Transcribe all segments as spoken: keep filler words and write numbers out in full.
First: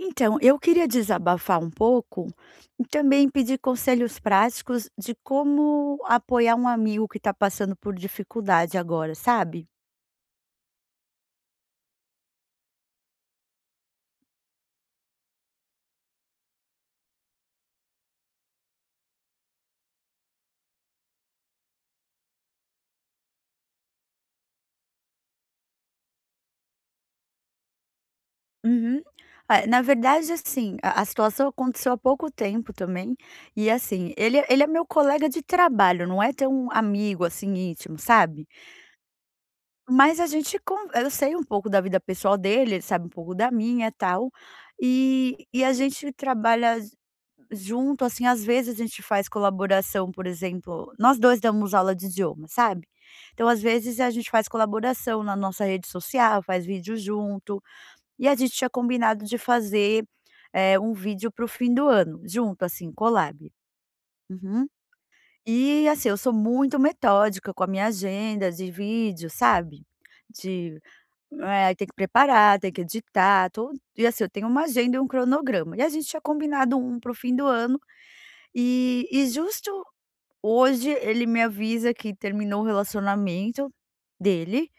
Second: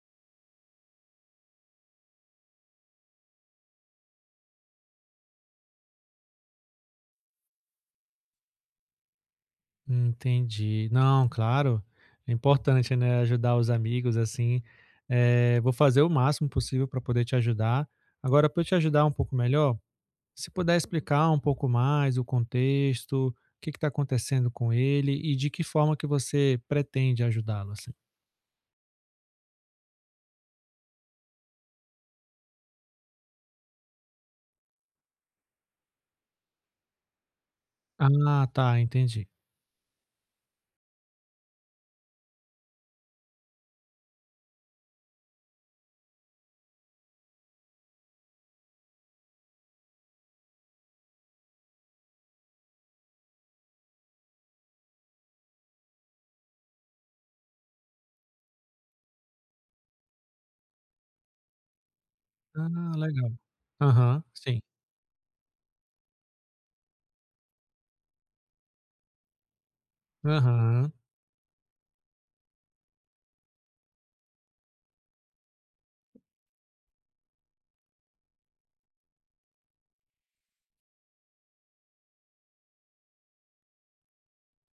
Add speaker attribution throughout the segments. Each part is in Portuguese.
Speaker 1: Então, eu queria desabafar um pouco e também pedir conselhos práticos de como apoiar um amigo que está passando por dificuldade agora, sabe?
Speaker 2: Entendi. Não, claro. É importante, né, ajudar os amigos, assim. Eh, vou fazer o máximo possível para poder te ajudar. Agora, para eu te ajudar um pouco melhor, se puder explicar um pouco mais o contexto, o que está acontecendo com ele e de que forma que você pretende ajudá-lo, assim.
Speaker 1: Uhum. Ah, na verdade, assim, a, a situação aconteceu há pouco tempo também. E assim, ele, é- ele é meu colega de trabalho, não é tão amigo assim íntimo, sabe?
Speaker 2: Ah, tá, entendi.
Speaker 1: Mas a gente con eu sei um pouco da vida pessoal dele, ele sabe um pouco da minha, e tal, e e a gente trabalha ju junto, assim, às vezes a gente faz colaboração, por exemplo, nós dois damos aula de idioma, sabe. Então, às vezes, a gente faz colaboração na nossa rede social, faz vídeo junto, e a gente tinha combinado de fazer, eh, um vídeo para o fim do ano, junto, assim,
Speaker 2: Ah, legal.
Speaker 1: collab.
Speaker 2: Aham, sim.
Speaker 1: Uhum. E, assim, eu sou muito metódica com a minha agenda de vídeo, sabe, de
Speaker 2: Aham.
Speaker 1: é, aí tem que preparar, tem que editar, to e assim, eu tenho uma agenda e um cronograma. E a gente tinha combinado um pro fim do ano, e e justo hoje ele me avisa que terminou o relacionamento dele,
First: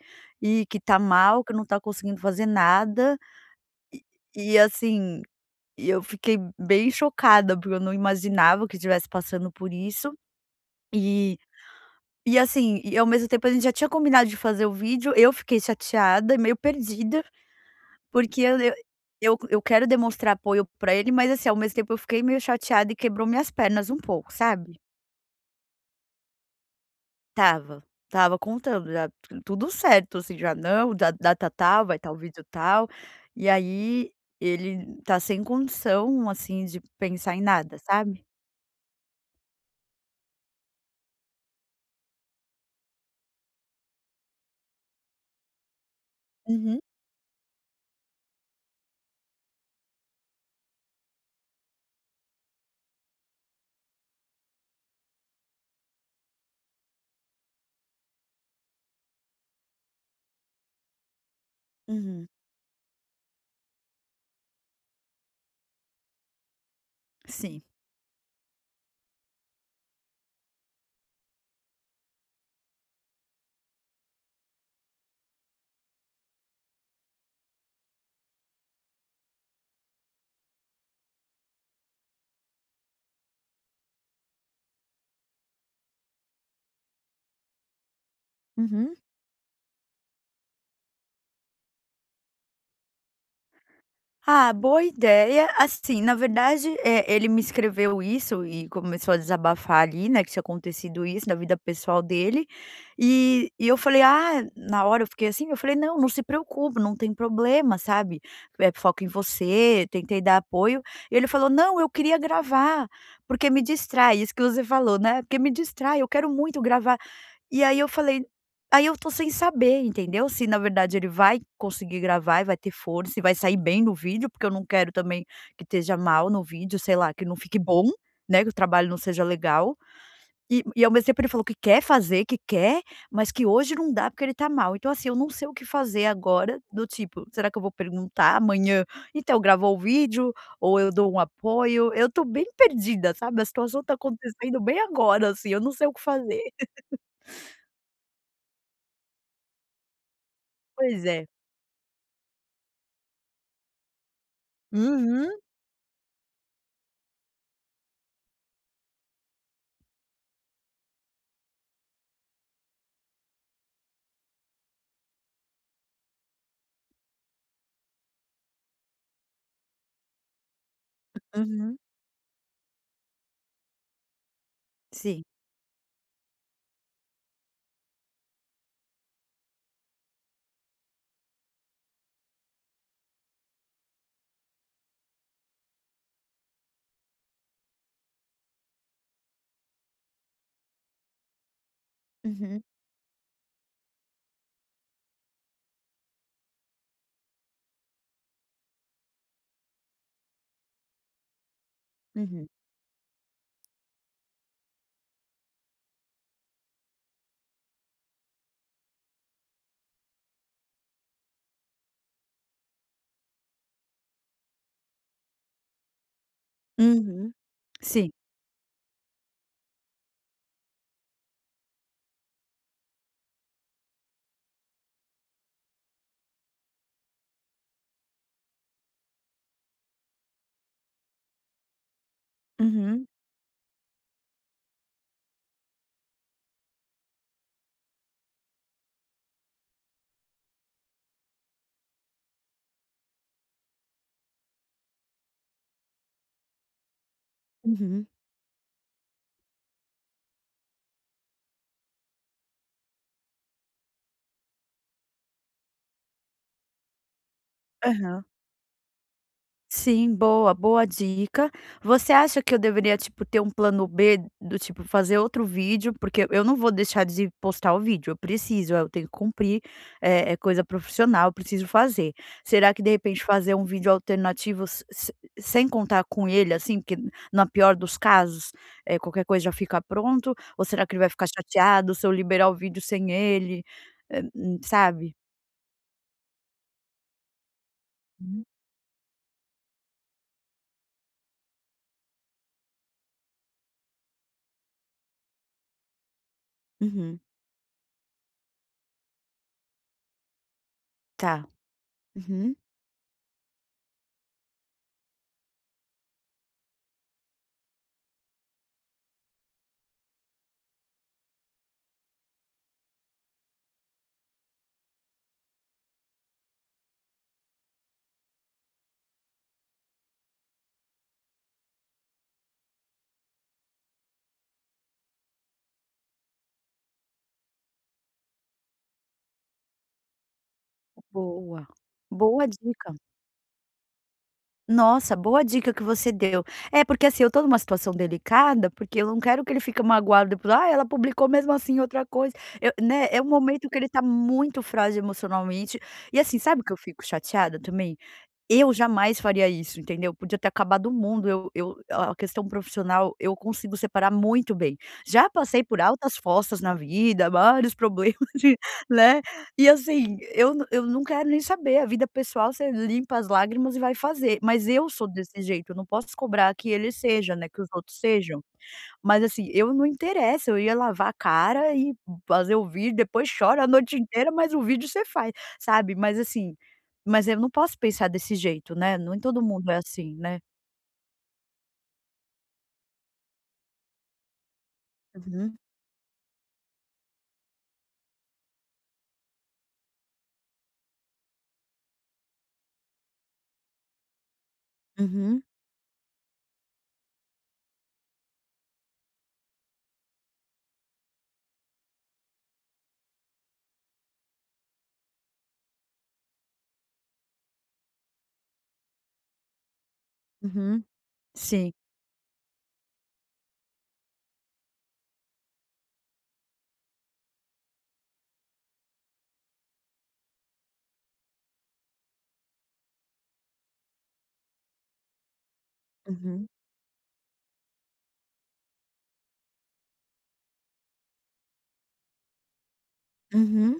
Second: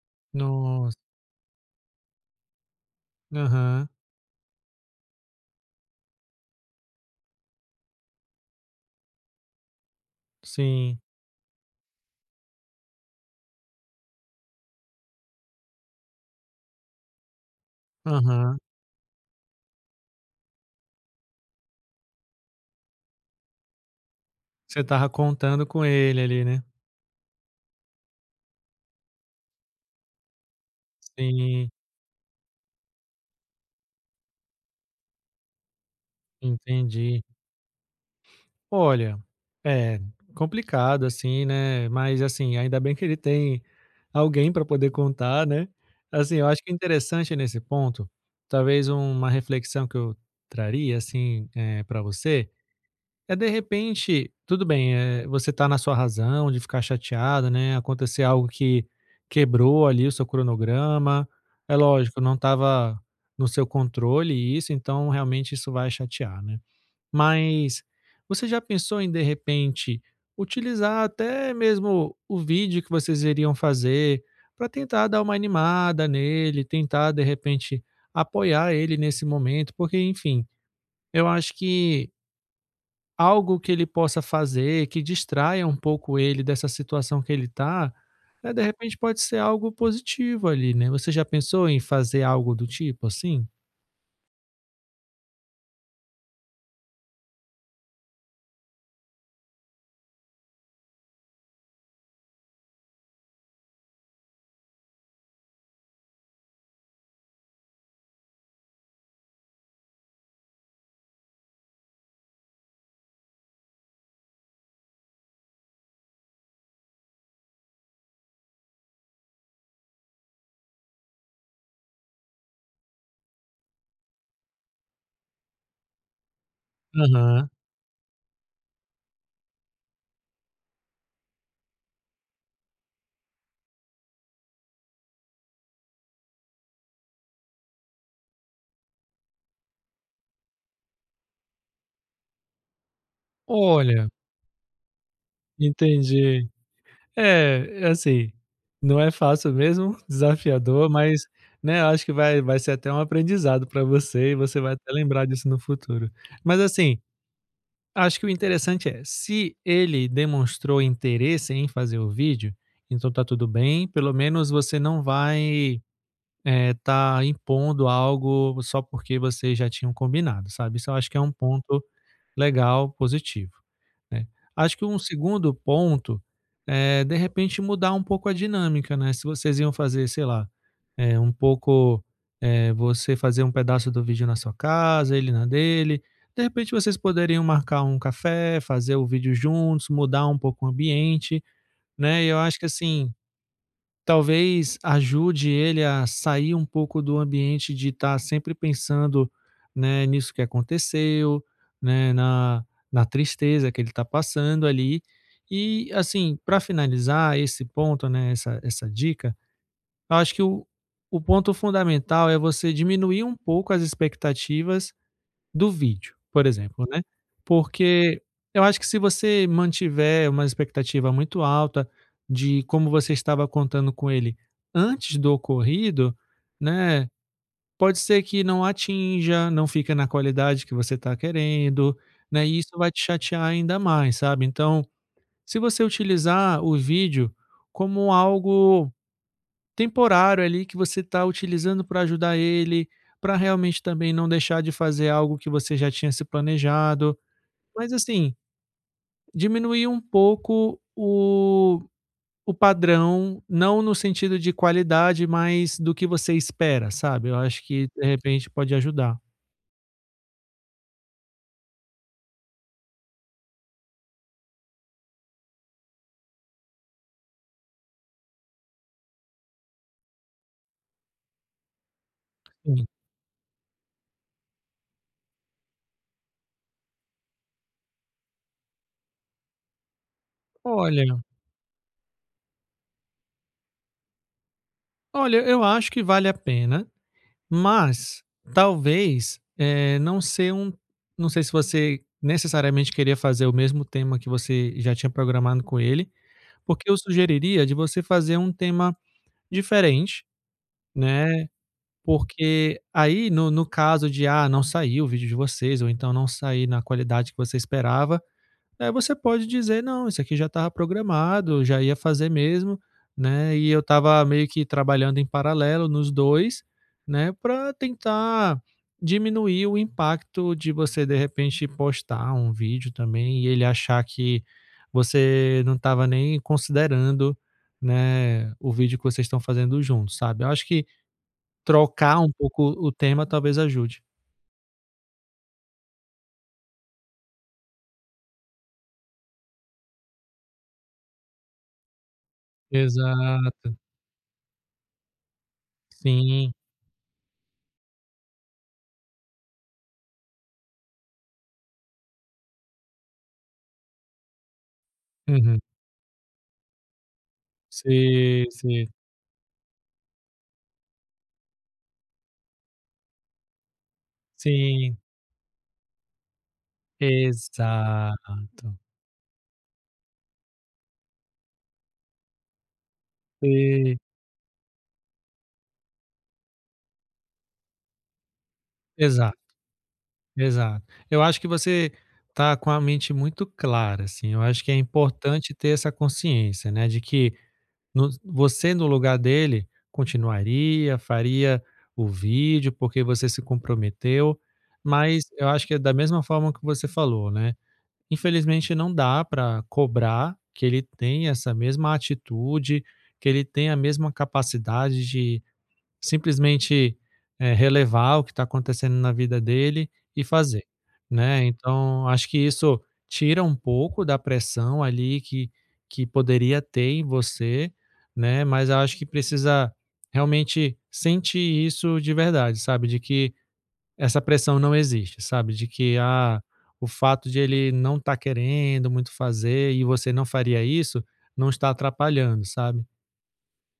Speaker 1: e que
Speaker 2: Nossa.
Speaker 1: tá mal, que não tá conseguindo fazer nada,
Speaker 2: Aham,
Speaker 1: e assim, e eu fiquei bem chocada, porque eu não imaginava que estivesse passando por isso.
Speaker 2: sim.
Speaker 1: E e assim, e ao mesmo tempo a gente já tinha combinado de fazer o vídeo, eu fiquei chateada e meio perdida. Porque eu
Speaker 2: Aham.
Speaker 1: eu eu eu quero demonstrar apoio pra ele, mas assim, ao mesmo tempo eu fiquei meio chateada e quebrou minhas pernas um pouco,
Speaker 2: Você
Speaker 1: sabe.
Speaker 2: estava contando com ele ali, né?
Speaker 1: Tava, tava contando já tu tudo certo, assim, já não, da data
Speaker 2: Sim.
Speaker 1: tal, vai tal vídeo tal, e aí ele tá sem condição, assim, de
Speaker 2: Entendi.
Speaker 1: pensar em nada, sabe.
Speaker 2: Olha, é complicado assim, né, mas assim, ainda bem que ele tem alguém para poder contar, né. Assim, eu acho que
Speaker 1: Uhum,
Speaker 2: interessante nesse ponto, talvez uma reflexão que eu traria, assim, para você, é de repente tudo bem, eh, você tá na sua razão de ficar chateado, né, acontecer algo que quebrou ali o seu cronograma, é lógico,
Speaker 1: uhum,
Speaker 2: não estava no seu controle isso, então realmente isso vai chatear, né.
Speaker 1: sim.
Speaker 2: Mas você já pensou em, de repente, utilizar até mesmo o vídeo que vocês iriam fazer para tentar dar uma animada nele, tentar, de repente, apoiar ele nesse momento? Porque, enfim, eu acho que algo que ele possa fazer que distraia um pouco ele dessa situação que ele está, né, de
Speaker 1: Uhum.
Speaker 2: repente pode ser algo positivo ali, né? Você já pensou em fazer algo do tipo assim?
Speaker 1: Ah, boa ideia. Assim, na verdade, eh, ele me escreveu isso e começou a desabafar ali, né, que tinha acontecido isso na vida pessoal dele. E e eu falei: "Ah", na hora eu fiquei assim, eu falei: "Não, não se preocupe, não tem problema, sabe, é foco em você", tentei dar apoio. E ele falou: "Não, eu queria gravar, porque me distrai", isso que você falou, né, "porque me distrai, eu quero muito gravar". E aí eu falei, aí eu tô sem saber, entendeu, se na verdade ele vai conseguir gravar e vai ter força e vai sair bem no vídeo, porque eu não quero também que esteja mal no vídeo, sei lá, que não
Speaker 2: Aham.
Speaker 1: fique bom, né, que o trabalho não seja legal. E e ao mesmo tempo ele falou que quer fazer, que quer, mas que hoje não dá porque ele tá mal. Então assim, eu não sei o que fazer agora, do tipo, será que eu vou perguntar amanhã: "Então, gravou o vídeo?" Ou eu dou um apoio? Eu tô bem perdida, sabe, a situação tá
Speaker 2: Olha,
Speaker 1: acontecendo bem agora, assim, eu não sei o que fazer.
Speaker 2: entendi. É, é assim, não é fácil mesmo, desafiador,
Speaker 1: Pois
Speaker 2: mas,
Speaker 1: é.
Speaker 2: né, eu acho que vai vai ser até um aprendizado para você e você vai até lembrar
Speaker 1: Uhum,
Speaker 2: disso no futuro. Mas, assim, acho que o interessante é, se ele demonstrou interesse em fazer o vídeo, então tá tudo bem, pelo menos você não vai, eh, tá impondo algo só porque vocês já tinham combinado, sabe. Isso eu acho que é um
Speaker 1: uhum,
Speaker 2: ponto legal, positivo, né. Acho que um
Speaker 1: sim.
Speaker 2: segundo ponto é, de repente, mudar um pouco a dinâmica, né. Se vocês iam fazer, sei lá, eh, um pouco, eh, você fazer um pedaço do vídeo na sua casa, ele na dele, de repente vocês poderiam marcar um café, fazer o vídeo juntos, mudar um pouco o ambiente, né. E eu acho
Speaker 1: Uhum,
Speaker 2: que assim, talvez ajude ele a sair um pouco do ambiente de estar sempre pensando, né, nisso que aconteceu, né,
Speaker 1: uhum.
Speaker 2: na na tristeza que ele está passando ali. E, assim, para finalizar esse ponto, né, essa essa dica, eu acho que o o ponto fundamental é você diminuir um pouco as expectativas do vídeo, por exemplo, né.
Speaker 1: Uhum. Sim.
Speaker 2: Porque eu acho que se você mantiver uma expectativa muito alta de como você estava contando com ele antes do ocorrido, né, pode ser que não atinja, não fica na qualidade que você está querendo, né, e isso vai te
Speaker 1: Uhum,
Speaker 2: chatear ainda mais, sabe. Então, se você utilizar o vídeo como algo temporário ali que você está utilizando para ajudar ele, para realmente também não deixar de fazer algo que você já tinha se planejado. Mas
Speaker 1: uhum.
Speaker 2: assim, diminuir um pouco o, o padrão, não no sentido de qualidade, mas do que você espera, sabe? Eu acho que de
Speaker 1: Aham.
Speaker 2: repente pode ajudar.
Speaker 1: Sim, boa, boa dica. Você acha que eu deveria, tipo, ter um plano B do tipo fazer outro vídeo? Porque eu não vou deixar de postar o vídeo, eu preciso, eu tenho que cumprir, é, é coisa profissional, eu preciso fazer. Será que
Speaker 2: Sim.
Speaker 1: de repente fazer um vídeo alternativo s- s- sem contar com ele, assim, porque na pior dos casos, é, qualquer coisa já fica pronto? Ou será que ele vai
Speaker 2: Olha,
Speaker 1: ficar chateado se eu liberar o vídeo sem ele? É, hum, sabe?
Speaker 2: olha, eu acho que vale a pena. Mas,
Speaker 1: Uhum.
Speaker 2: talvez, eh, não ser um não sei se você necessariamente queria fazer o mesmo tema que você já tinha programado com ele, porque eu
Speaker 1: Uhum,
Speaker 2: sugeriria de você fazer um tema diferente,
Speaker 1: tá.
Speaker 2: né,
Speaker 1: Uhum,
Speaker 2: porque aí no no caso de, ah, não sair o vídeo de vocês ou então não sair na qualidade que você esperava, aí você pode dizer: "Não, isso aqui já estava programado, eu já ia fazer mesmo, né, e eu estava meio que trabalhando em paralelo nos dois né, para tentar diminuir o impacto de você, de repente, postar um vídeo também e ele achar que você não estava nem considerando, né, o vídeo que vocês estão fazendo juntos, sabe". Eu acho que
Speaker 1: boa.
Speaker 2: trocar um
Speaker 1: Boa
Speaker 2: pouco o
Speaker 1: dica.
Speaker 2: tema talvez ajude.
Speaker 1: Nossa, boa dica que você deu. É, porque assim, eu tô numa situação delicada, porque eu não quero que ele fique magoado depois, ah, ela publicou mesmo assim outra coisa. Eu, né, é um momento que
Speaker 2: Exato.
Speaker 1: ele tá muito frágil emocionalmente. E assim,
Speaker 2: Sim.
Speaker 1: sabe o que eu fico chateada também? Eu jamais faria isso, entendeu? Podia ter acabado o mundo, eu eu a questão profissional, eu consigo separar muito bem. Já
Speaker 2: Uhum.
Speaker 1: passei por altas fossas na vida, vários problemas
Speaker 2: Sim,
Speaker 1: de
Speaker 2: sim.
Speaker 1: né, e assim, eu n eu não quero nem saber, a vida pessoal você limpa as lágrimas e vai fazer, mas eu
Speaker 2: Sim.
Speaker 1: sou desse jeito, eu não posso cobrar que ele seja, né, que os outros sejam.
Speaker 2: Exato.
Speaker 1: Mas assim, eu não interessa, eu ia lavar a cara e fazer o vídeo, depois chora a noite
Speaker 2: E
Speaker 1: inteira, mas o vídeo você faz, sabe. Mas assim, mas eu não posso pensar desse jeito, né, nem
Speaker 2: exato,
Speaker 1: todo mundo é assim, né.
Speaker 2: exato. Eu acho que você tá com a mente muito clara, assim, eu acho que é importante
Speaker 1: Uhum,
Speaker 2: ter essa consciência, né, de que no você no lugar dele continuaria, faria o vídeo, porque você se comprometeu, mas
Speaker 1: uhum,
Speaker 2: eu acho que é da mesma forma que você falou, né, infelizmente não dá para cobrar que ele tenha essa mesma atitude, que ele tenha a mesma capacidade de simplesmente, eh, relevar o que está acontecendo na vida dele e fazer,
Speaker 1: uhum,
Speaker 2: né.
Speaker 1: sim.
Speaker 2: Então, acho que isso tira um pouco da pressão ali que que poderia ter em você, né, mas eu acho que precisa realmente sentir isso de verdade, sabe, de que essa pressão não existe, sabe, de que, ah,
Speaker 1: Uhum,
Speaker 2: o fato de ele não estar querendo muito fazer e você não faria isso, não está atrapalhando, sabe.
Speaker 1: uhum.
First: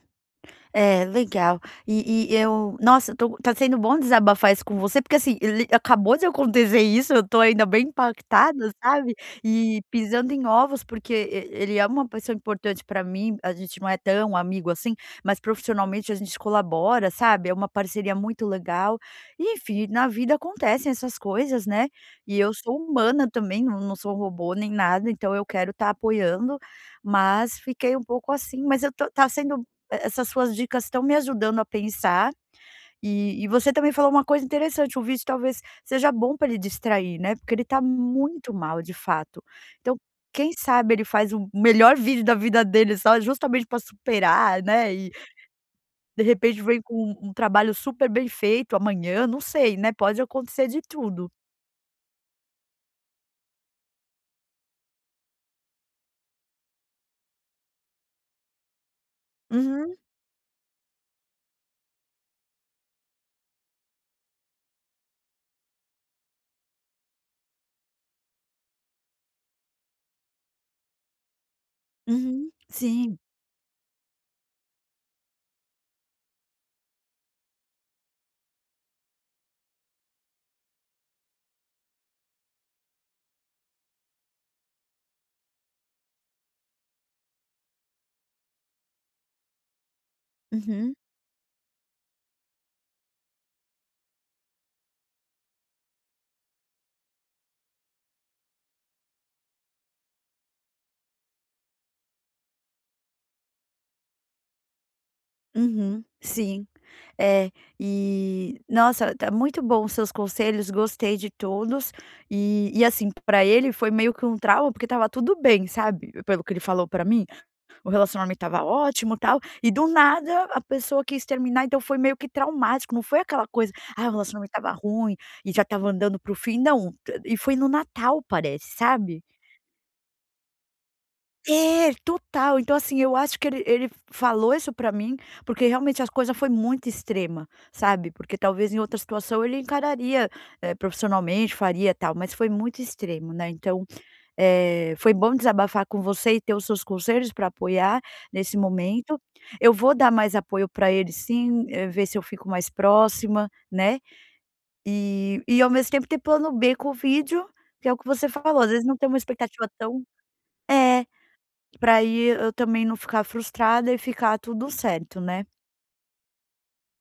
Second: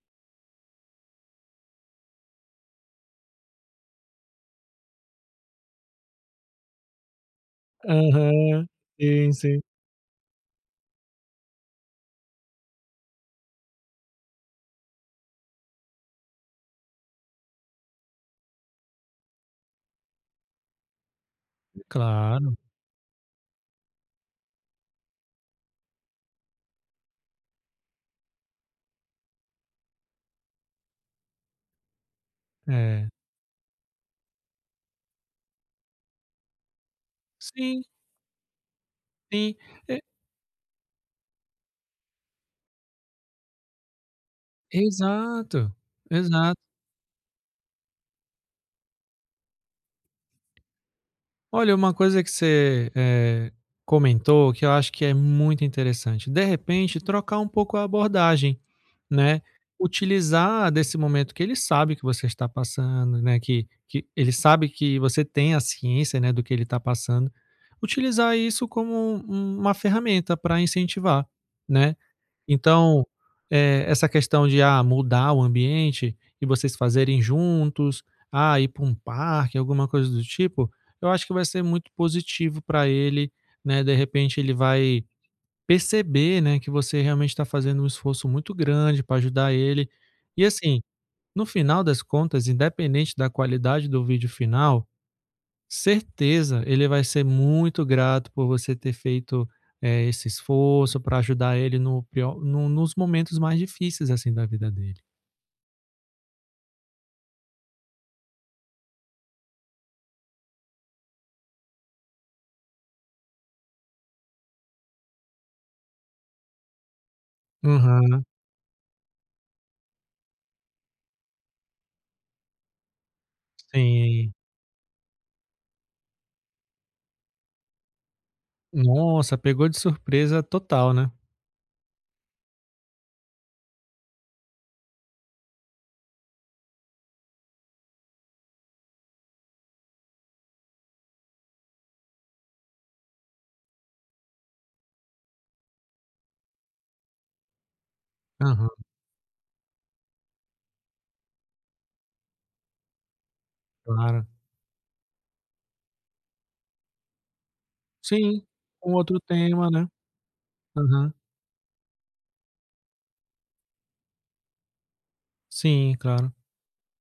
Speaker 1: É, legal. E e eu nossa, eu tô tá sendo bom desabafar isso com você, porque assim, li acabou de acontecer isso, eu tô ainda bem
Speaker 2: Aham.
Speaker 1: impactada, sabe,
Speaker 2: Sim, sim.
Speaker 1: e pisando em ovos, porque e ele é uma pessoa importante pra mim, a gente não é tão amigo assim, mas profissionalmente a gente colabora, sabe, é uma parceria muito legal. E enfim, na vida acontecem essas coisas, né, e eu
Speaker 2: Claro,
Speaker 1: sou humana também, não não sou robô nem nada, então eu quero estar apoiando, mas fiquei um pouco assim, mas eu tô tá sendo eh, essas suas dicas estão me ajudando a pensar,
Speaker 2: é.
Speaker 1: e e você também falou uma coisa interessante, o vídeo talvez seja bom para ele distrair, né, porque ele está
Speaker 2: Sim,
Speaker 1: muito mal de fato.
Speaker 2: sim.
Speaker 1: Então,
Speaker 2: E
Speaker 1: quem sabe ele faz o melhor vídeo da vida dele só justamente para superar, né, e
Speaker 2: exato,
Speaker 1: de
Speaker 2: exato.
Speaker 1: repente vem com um trabalho super bem feito amanhã, não sei, né, pode acontecer de tudo.
Speaker 2: Olha, uma coisa que você, eh, comentou que eu acho que é muito interessante, de repente trocar um pouco a abordagem, né,
Speaker 1: Uhum,
Speaker 2: utilizar desse momento que ele sabe que você está passando, né, que que ele sabe que você tem a ciência, né, do que ele está passando, utilizar isso como um uma ferramenta para incentivar, né.
Speaker 1: uhum,
Speaker 2: Então,
Speaker 1: sim,
Speaker 2: eh, essa questão de, ah, mudar o ambiente e vocês fazerem juntos, ah, ir para um parque, alguma coisa do tipo, eu acho que vai ser muito positivo para ele, né, de repente ele vai perceber, né, que você realmente está fazendo um esforço muito grande para ajudar ele. E assim,
Speaker 1: uhum,
Speaker 2: no final das contas, independente da qualidade do vídeo final, certeza, ele vai ser muito grato por você ter feito, eh, esse esforço para ajudar ele no pior no nos momentos mais difíceis, assim, da vida dele.
Speaker 1: uhum, sim. É, e nossa, tá muito bom os seus conselhos, gostei de todos. E e assim, pra ele foi meio que um trauma, porque estava tudo bem, sabe, pelo que ele falou pra mim, o
Speaker 2: Aham,
Speaker 1: relacionamento estava ótimo, tal, e do nada a pessoa quis terminar, então foi meio que traumático, não foi aquela coisa: "Ah, o
Speaker 2: sim.
Speaker 1: relacionamento estava ruim e já estava andando para o fim", não, e foi no Natal parece, sabe?
Speaker 2: Nossa, pegou de surpresa total, né.
Speaker 1: É, total. Então, assim, eu acho que ele ele falou isso pra mim, porque realmente as coisas foi muito extrema, sabe, porque talvez em outra situação ele encararia, eh, profissionalmente, faria tal, mas foi muito extremo, né. Então, eh, foi bom desabafar com você e ter os seus conselhos para apoiar nesse
Speaker 2: Aham,
Speaker 1: momento. Eu vou dar mais apoio pra ele sim, eh, ver se eu fico mais próxima, né,
Speaker 2: claro.
Speaker 1: e e ao mesmo tempo ter plano B com o vídeo, que é o que você
Speaker 2: Sim,
Speaker 1: falou, às vezes
Speaker 2: um
Speaker 1: não tem uma
Speaker 2: outro
Speaker 1: expectativa
Speaker 2: tema, né.
Speaker 1: tão é.
Speaker 2: Aham.
Speaker 1: Pra aí eu também não ficar frustrada e ficar tudo certo, né.
Speaker 2: Sim, claro.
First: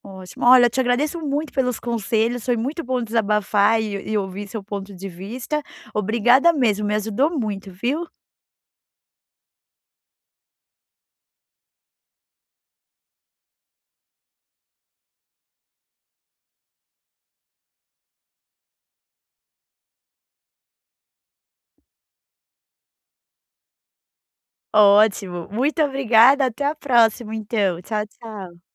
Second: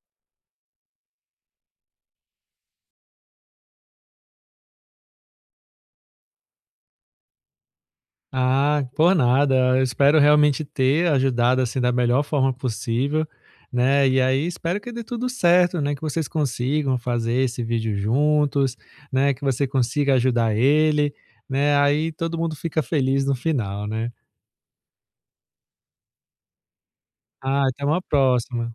Speaker 1: Ótimo. Olha, te agradeço muito pelos conselhos, foi muito bom desabafar e e ouvir seu ponto de vista. Obrigada mesmo, me ajudou muito, viu.
Speaker 2: Ah, por nada. Eu espero realmente ter ajudado assim da melhor forma possível, né? E aí espero que dê tudo certo, né? Que vocês consigam fazer esse vídeo juntos, né? Que você consiga ajudar ele, né? Aí todo mundo fica feliz no final, né?
Speaker 1: Ótimo. Muito obrigada, até a próxima
Speaker 2: Ah,
Speaker 1: então.
Speaker 2: até uma
Speaker 1: Tchau, tchau.
Speaker 2: próxima.